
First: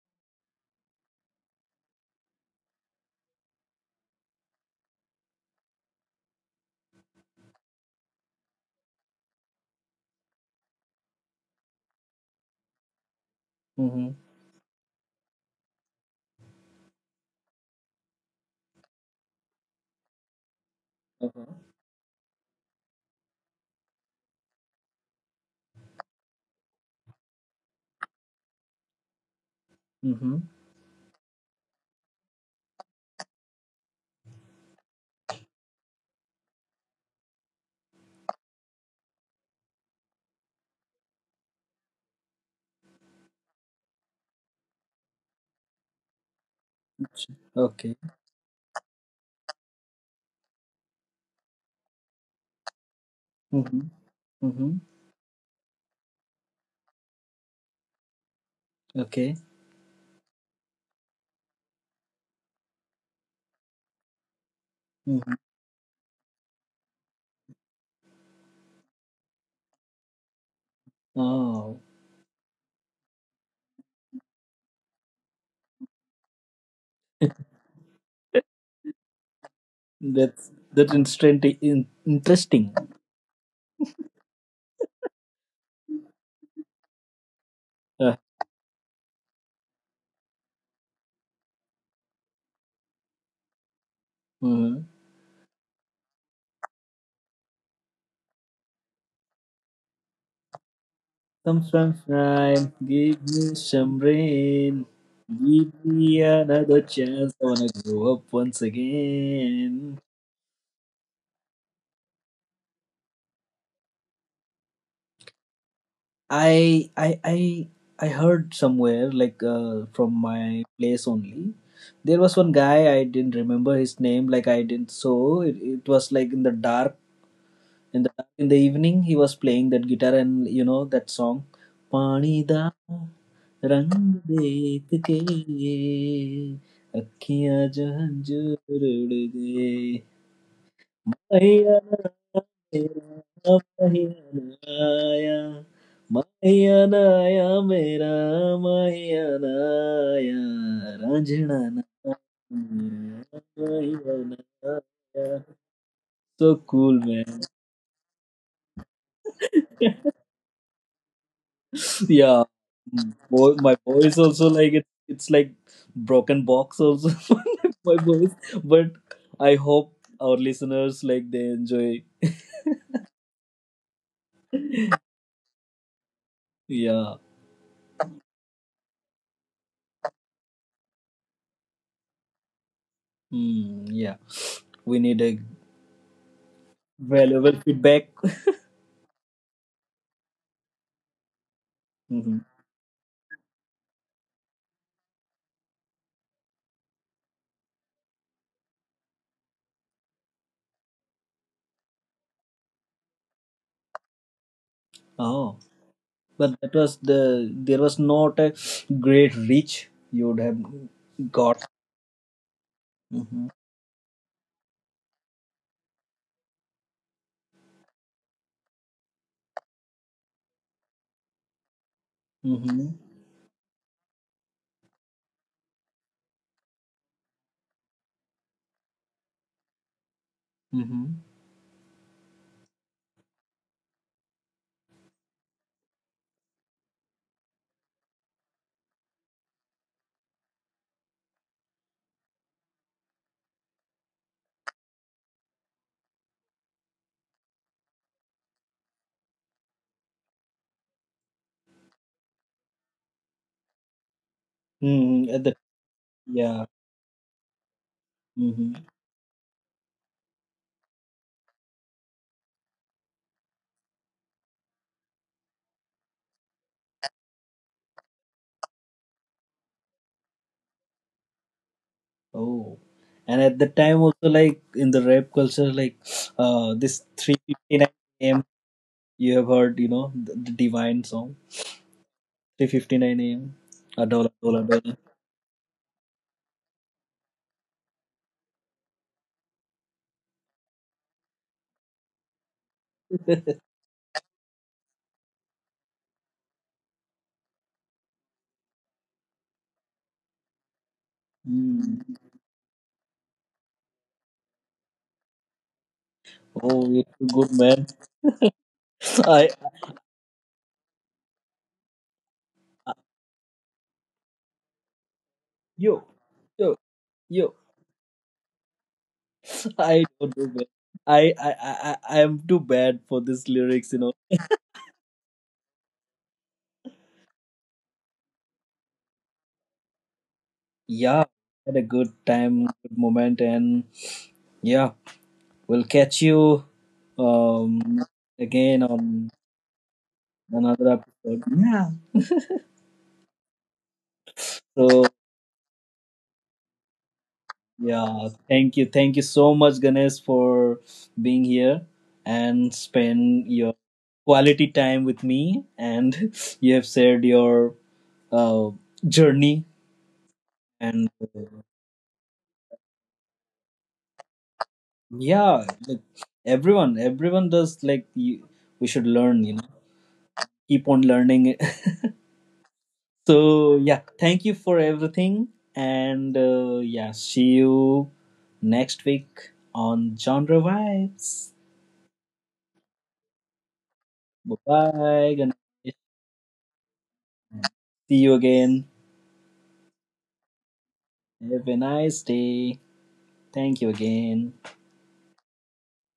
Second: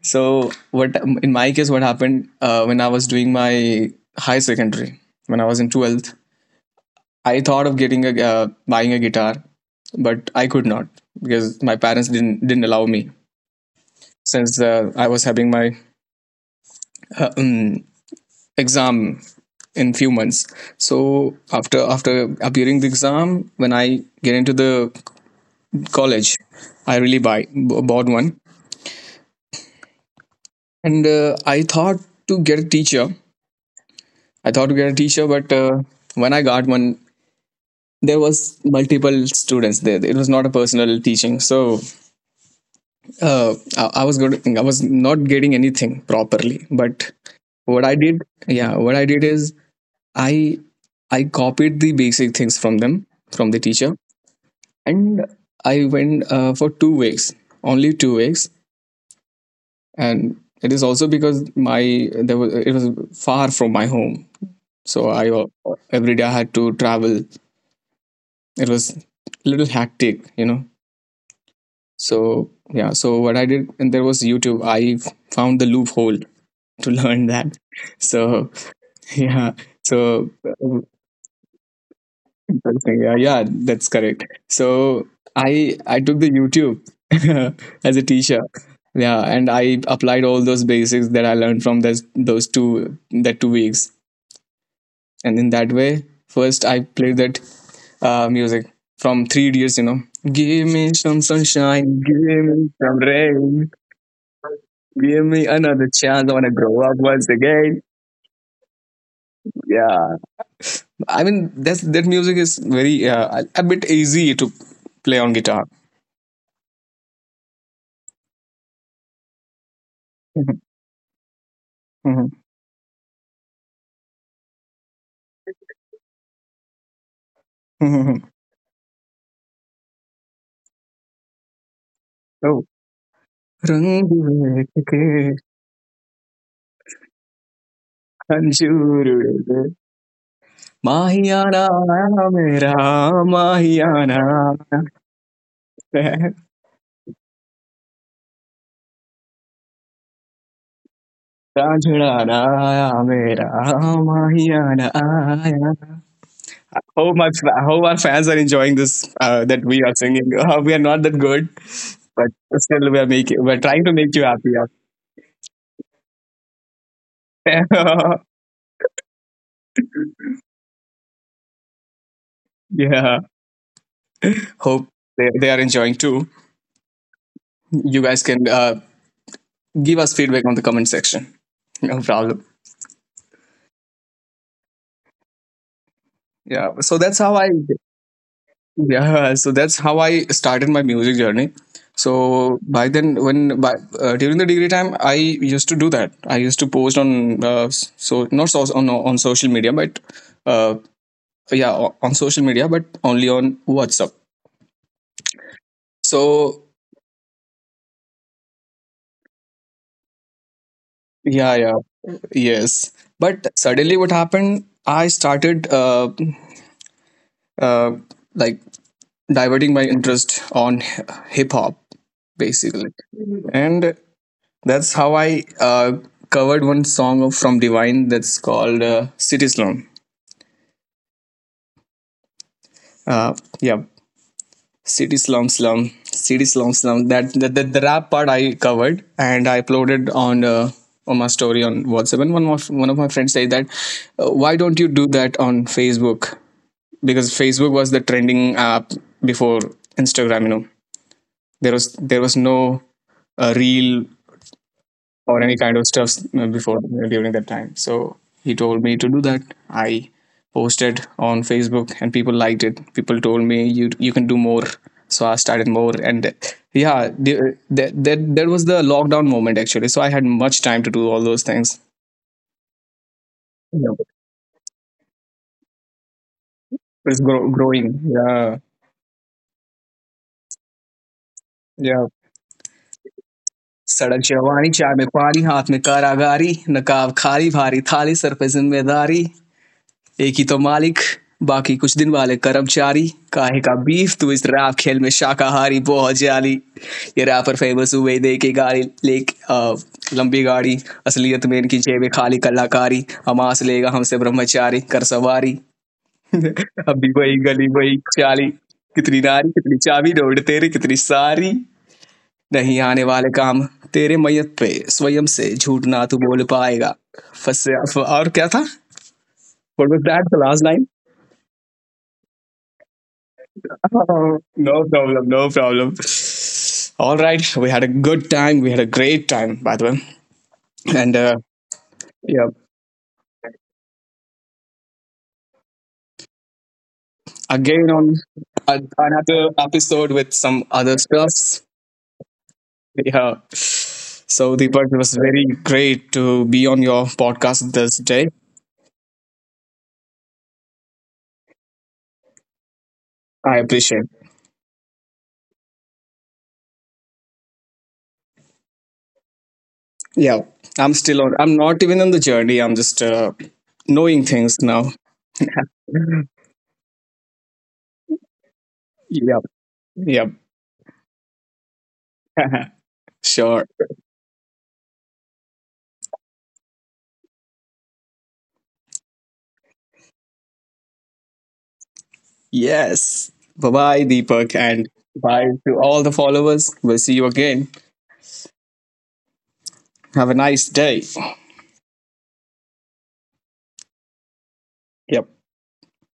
Speaker 2: So, what— in my case, what happened when I was doing my high secondary, when I was in twelfth, I thought of getting a— buying a guitar, but I could not because my parents didn't allow me,
Speaker 1: Mm-hmm.
Speaker 2: since I was having my uh, um, exam in few months. So
Speaker 1: Uh-huh.
Speaker 2: after appearing the exam, when I get into the college, I really bought one.
Speaker 1: Mm-hmm.
Speaker 2: And I thought to get a teacher. I thought to get a teacher, but when I got one, there was multiple students there. It was not a personal teaching, so I was good. I was not getting anything properly. But what
Speaker 1: Okay.
Speaker 2: I did— yeah, what I did is, I I copied the basic things from them, from the
Speaker 1: Mm-hmm.
Speaker 2: teacher,
Speaker 1: Mm-hmm.
Speaker 2: and I went for 2 weeks, only 2 weeks,
Speaker 1: Okay.
Speaker 2: and it is also because my— there was— it was far from my home, so I
Speaker 1: Mm-hmm.
Speaker 2: every day I had to travel. It was a little hectic, you know.
Speaker 1: Oh,
Speaker 2: So yeah, so what I did— and there was YouTube. I found the loophole to <laughs> learn
Speaker 1: <laughs>
Speaker 2: that. So <laughs> yeah, so
Speaker 1: that's
Speaker 2: uh,
Speaker 1: that's interesting.
Speaker 2: interesting. Yeah, yeah, that's correct. So i I took the YouTube <laughs> as a
Speaker 1: Uh,
Speaker 2: teacher. Yeah, and I applied all those basics that I learned from those two— that 2 weeks.
Speaker 1: mhm.
Speaker 2: And in that way, first I played that music from Three Idiots, you know, give me some
Speaker 1: Comes from
Speaker 2: sunshine, give me
Speaker 1: crime.
Speaker 2: some
Speaker 1: Give me
Speaker 2: rain,
Speaker 1: some rain.
Speaker 2: give me
Speaker 1: Give
Speaker 2: another
Speaker 1: me
Speaker 2: chance, I want to grow
Speaker 1: another
Speaker 2: up once
Speaker 1: chance. I wanna
Speaker 2: again.
Speaker 1: grow up once again.
Speaker 2: Yeah, I mean, that's— that music is very, a bit easy to play on guitar.
Speaker 1: I I I I heard somewhere like from my place only. There was one guy. I didn't remember his name. Like I didn't. So it was like in the dark, in the
Speaker 2: <laughs>
Speaker 1: in the evening he was playing that guitar, and you know that song, pani
Speaker 2: Oh,
Speaker 1: da rang
Speaker 2: रंग बिरंग
Speaker 1: dekh
Speaker 2: के
Speaker 1: ke akhiyan jo hanjur ud
Speaker 2: Anjur उड़े
Speaker 1: gaye
Speaker 2: माहियाना
Speaker 1: maiya
Speaker 2: आया
Speaker 1: mera
Speaker 2: मेरा माहियाना. <laughs>
Speaker 1: maiya aaya mera maiya aaya ranjana na
Speaker 2: Rajana.
Speaker 1: maiya aaya, so cool,
Speaker 2: Hope
Speaker 1: man.
Speaker 2: my hope our fans are enjoying this, that we are
Speaker 1: <laughs>
Speaker 2: singing. <laughs> We are not that good, but
Speaker 1: Yeah.
Speaker 2: still we are
Speaker 1: Mm.
Speaker 2: making—
Speaker 1: Boy,
Speaker 2: we're
Speaker 1: my
Speaker 2: trying to make
Speaker 1: voice
Speaker 2: you
Speaker 1: also,
Speaker 2: happy.
Speaker 1: like, it's like broken box also
Speaker 2: Yeah,
Speaker 1: <laughs> my
Speaker 2: <laughs>
Speaker 1: voice. But I hope our listeners like they enjoy.
Speaker 2: yeah. Hope they are enjoying too.
Speaker 1: Yeah,
Speaker 2: You guys can give us feedback on the comment section. No problem.
Speaker 1: mm, yeah. We need a
Speaker 2: Yeah. So that's how I—
Speaker 1: valuable feedback.
Speaker 2: yeah, so that's how I started my music journey.
Speaker 1: Mhm.
Speaker 2: So by then, when by— during the degree time, I used to do that. I used to post on so not so on— on social media, but uh, yeah, on social media, but only on WhatsApp.
Speaker 1: Oh, but
Speaker 2: So
Speaker 1: that was the there was not a great reach you would have
Speaker 2: yeah,
Speaker 1: got.
Speaker 2: yeah, yes.
Speaker 1: Mm-hmm.
Speaker 2: But suddenly, what happened? I started, uh, like, diverting my interest on hip hop,
Speaker 1: Mm-hmm.
Speaker 2: basically, and— that's how I covered one song of— from Divine, that's called City Slum.
Speaker 1: Mm-hmm.
Speaker 2: Uh, yeah, City Slum Slum, City Slum Slum. That— the rap part I covered, and I uploaded on my story on WhatsApp. And one of my friends said that, why don't you do that on Facebook? Because Facebook was the trending app before Instagram. You know, there was no real or
Speaker 1: Mm-hmm.
Speaker 2: any kind of stuff
Speaker 1: Yeah.
Speaker 2: before during that time. So he told
Speaker 1: Mm-hmm.
Speaker 2: me to do that. I posted on Facebook and people liked it. People told me, you— you can do more. So I started more, and yeah, that was the lockdown moment, actually. So I had much time to do all those things.
Speaker 1: Oh, and at the
Speaker 2: Yeah.
Speaker 1: time also, like in the rap culture, like this
Speaker 2: It's
Speaker 1: 3:59
Speaker 2: growing.
Speaker 1: a.m.
Speaker 2: Yeah,
Speaker 1: You have heard, the Divine song
Speaker 2: yeah.
Speaker 1: 3:59 a.m.
Speaker 2: सड़क
Speaker 1: Dollar, dollar,
Speaker 2: जवानी चाय
Speaker 1: dollar.
Speaker 2: में पानी हाथ में कारागारी नकाब खारी भारी थाली सर पे जिम्मेदारी एक ही तो मालिक बाकी कुछ दिन वाले कर्मचारी काहे
Speaker 1: <laughs>
Speaker 2: का बीफ तू इस रैप खेल में शाकाहारी बहुत जाली ये रैपर फेमस हुए देखे गाड़ी ले लंबी गाड़ी असलियत में इनकी
Speaker 1: Hmm.
Speaker 2: जेबें खाली कलाकारी हमास लेगा हमसे ब्रह्मचारी कर सवारी <laughs>
Speaker 1: Oh, you're
Speaker 2: अभी
Speaker 1: too
Speaker 2: वही
Speaker 1: good,
Speaker 2: गली
Speaker 1: man.
Speaker 2: वही चाली
Speaker 1: <laughs>
Speaker 2: कितनी
Speaker 1: I,
Speaker 2: नारी कितनी चाबी रोड तेरे कितनी सारी नहीं
Speaker 1: I
Speaker 2: आने वाले काम तेरे मैयत पे स्वयं से झूठ
Speaker 1: yo
Speaker 2: ना तू बोल
Speaker 1: yo
Speaker 2: पाएगा
Speaker 1: yo.
Speaker 2: फंसे और क्या था. What was
Speaker 1: I
Speaker 2: that?
Speaker 1: don't
Speaker 2: The
Speaker 1: know,
Speaker 2: last
Speaker 1: man.
Speaker 2: line?
Speaker 1: I am too bad for these lyrics. You know.
Speaker 2: Oh, no problem. No problem. All right. We had a good time. We had a great time, by the way. And
Speaker 1: Yeah, had a good
Speaker 2: yeah,
Speaker 1: time, good moment, and yeah, we'll catch you
Speaker 2: again
Speaker 1: um,
Speaker 2: on
Speaker 1: again
Speaker 2: a-
Speaker 1: on
Speaker 2: another episode with some
Speaker 1: another
Speaker 2: other
Speaker 1: episode.
Speaker 2: stuffs.
Speaker 1: Yeah.
Speaker 2: Yeah. So, Deepak, it
Speaker 1: So
Speaker 2: was very great to be on your podcast this
Speaker 1: yeah,
Speaker 2: day.
Speaker 1: thank you so much, Ganesh, for being here and spend
Speaker 2: I
Speaker 1: your
Speaker 2: appreciate.
Speaker 1: quality time with me. And <laughs> you have shared your uh, journey.
Speaker 2: Yeah. I'm
Speaker 1: And
Speaker 2: still on. I'm not even on the journey. I'm just knowing things now.
Speaker 1: yeah, like, everyone, everyone does like you, we should
Speaker 2: Yeah.
Speaker 1: learn.
Speaker 2: Yeah.
Speaker 1: Keep on learning.
Speaker 2: <laughs> Sure.
Speaker 1: So yeah, thank you for everything, and yeah, see you next week on Genre Vibes.
Speaker 2: Yes. Bye bye, Deepak,
Speaker 1: Bye
Speaker 2: and
Speaker 1: bye. Good
Speaker 2: bye to
Speaker 1: night.
Speaker 2: all the followers. We'll see you again.
Speaker 1: See you again.
Speaker 2: Have a nice day.
Speaker 1: Have a nice day. Thank you again.
Speaker 2: Yep.